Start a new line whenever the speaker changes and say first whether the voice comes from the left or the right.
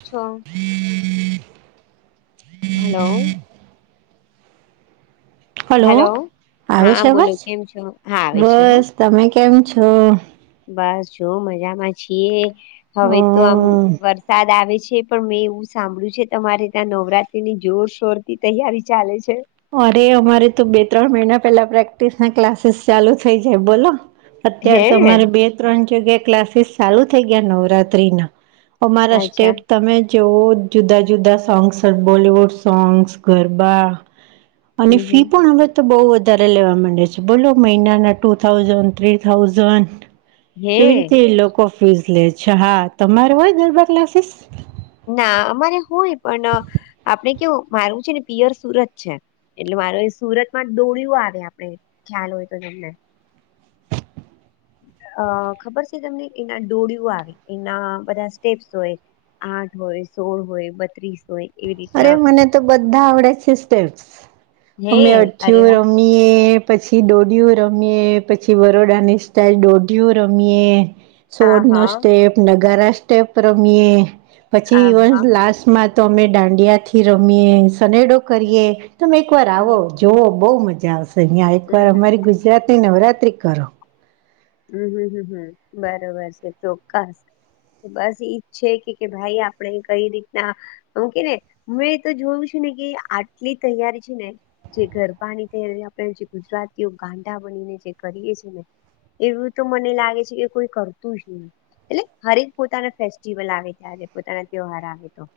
left: છો hello
right: hello
left: hello
right: આવે
left: હા
right: છે
left: બોલો
right: અવાજ
left: કેમ છો હા આવે છે હ
right: બસ તમે કેમ છો?
left: બસ જો મજામાં છીએ હવે
right: અ
left: તો આમ વરસાદ આવે છે પણ મેં એવું સાંભળ્યું છે તમારે ત્યાં નવરાત્રીની જોરશોર તી તૈયારી ચાલે છે
right: અરે અમારે તો બે ત્રણ મહિના પેલા પ્રેક્ટિસ ના ક્લાસીસ ચાલુ થઇ જાય બોલો
left: હે
right: અત્યારે તો અમારે બે ત્રણ જગ્યા ક્લાસીસ ચાલુ થઈ ગયા નવરાત્રીના અમારા
left: અચ્છા
right: સ્ટેપ તમે જે જુદા જુદા સોંગ્સ બોલીવુડ સોંગ્સ ગરબા અને
left: હમ હમ
right: ફી પણ હવે તો બહુ વધારે લેવા માંડે છે બોલો મહિનાના ટુ થાઉઝન્ડ થ્રી થાઉઝડ
left: હે
right: એવી રીતે લોકો ફ્યુઝ લે છે હા તમારે હોય ગરબા ક્લાસીસ
left: ના અમારે હોય પણ આપડે કેવું મારું છે ને પિયર સુરત છે એટલે મારો એ સુરતમાં દોળિ આવે આપડે ખ્યાલ હોય તો તમને અ ખબર છે તમને એના ડોળિ આવે એના બધા સ્ટેપ્સ હોય આઠ હોય સોળ હોય બત્રીસ હોય એવી
right: અરે
left: રીતના
right: મને તો બધા આવડે છે સ્ટેપ્સ
left: હે
right: અમે
left: અરે
right: અઠયુર
left: વા
right: અમ એ પછી દોઢિય રમીએ પછી વરોડા ની સ્ટાઇલ દોઢિયો રમીએ
left: આ
right: સોડ નો
left: હા
right: સ્ટેપ નગારા સ્ટેપ રમીએે પછી
left: આ
right: ઇવન
left: હા
right: લાસ્ટમાં તો અમે દાંડિયાથી રમીએ સનેડો
left: હમ
right: કરીએ તમે એકવાર આવો જુઓ બહુ મજા આવશે અહં એકવાર
left: હમ હમ
right: અમારી
left: હમ
right: ગુજરાતની નવરાત્રી કરો
left: હમ હમ હમ હમ બરોબર છે ચોક્કસ બસ ઈ જ છે કે ભાઈ આપણે કઈ રીતના ઓમકે ને મેં તો જોયું છે ને કે આટલી તૈયારી છે ને જે ગરબાની તૈયારી આપડે જે ગુજરાતીઓ ગાંડા બનીને જે કરીએ છે ને એવું તો મને લાગે છે કે કોઈ કરતું જ નહી. એટલે હરેક પોતાના ફેસ્ટિવલ આવે ત્યારે પોતાના તહેવાર આવે તો.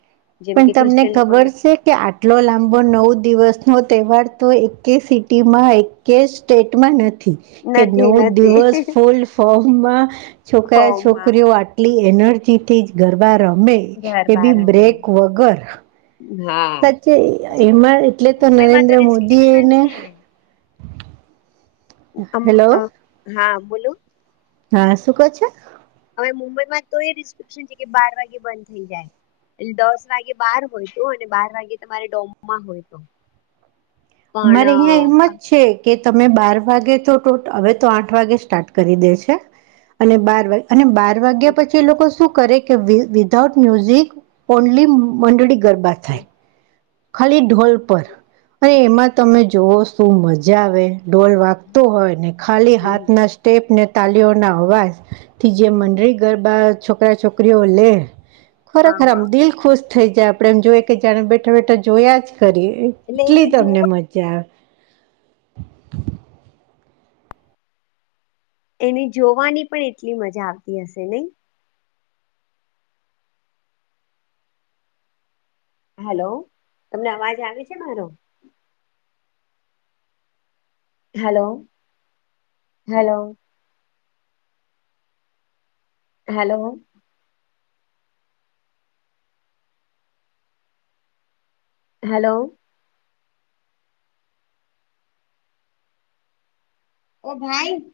left: જેમ
right: પણ
left: કે
right: તમને
left: ક્રિશ્ચયન લોકો
right: ખબર છે? કે આટલો લાંબો નવ દિવસનો તહેવાર તો એક સિટીમાં એક કે સ્ટેટમાં નથી. કે
left: નથી
right: નવ દિવસ
left: નથી
right: ફૂલ ફોર્મમાં છોકરા
left: ફોર્મમાં
right: છોકરીઓ આ ટલી એનર્જીથી જ ગરબા રમે
left: ઘર
right: એ
left: બહાર
right: બી
left: રમે.
right: બ્રેક વગર
left: હા.
right: સાચે
left: પછી
right: એમાં એટલે તો
left: મુંબઈમાં
right: નરેન્દ્ર
left: તો
right: મોદી
left: રિસ્ટ્રિકશન
right: એને
left: છે.
right: હેલો
left: [unintelligible] હા બોલો.
right: હા શું કવ છો?
left: હવે મુંબઈમાં તો એ રિસ્ટ્રિકશન છે કે બાર વાગે બંધ થઈ જાય. એટલે દસ વાગે બાર હોય તો અને બાર વાગે તમારે ડોમમાં હોય તો.
right: અમારે અહિયાં
left: પણ
right: એમ જ છે. કે તમે બાર વાગે તો હવે તો આઠ વાગે સ્ટાર્ટ કરી દે છે અને બાર વાગ અને બાર વાગ્યા પછી એ લોકો શું કરે કે વિધાઉટ મ્યુઝિક ઓનલી મંડળી ગરબા થાય. ખાલી ઢોલ પર અને એમાં તમે જોવ શું મજા આવે. ઢોલ વા હોય ને ખાલી
left: હ
right: હાથના સ્ટેપને તાલીઓ ના અવાજથી જે મંડળી ગરબા છોકરા છોકરીઓ લે ખરેખર
left: હ
right: આમ દિલ ખુશ થઈ જાય આપડે એમ જોઈએ કે જાણે બેઠા બેઠા જોયા જ કરી
left: એટલે
right: એટલી
left: એનું જોવું
right: તમને મજા આવે.
left: એને જોવાની પણ એટલી મજા આવતી હશે નહી. હેલો, તમને અવાજ આવે છે મારો? Hello, hello. હલો. હલો. ઓ ભાઈ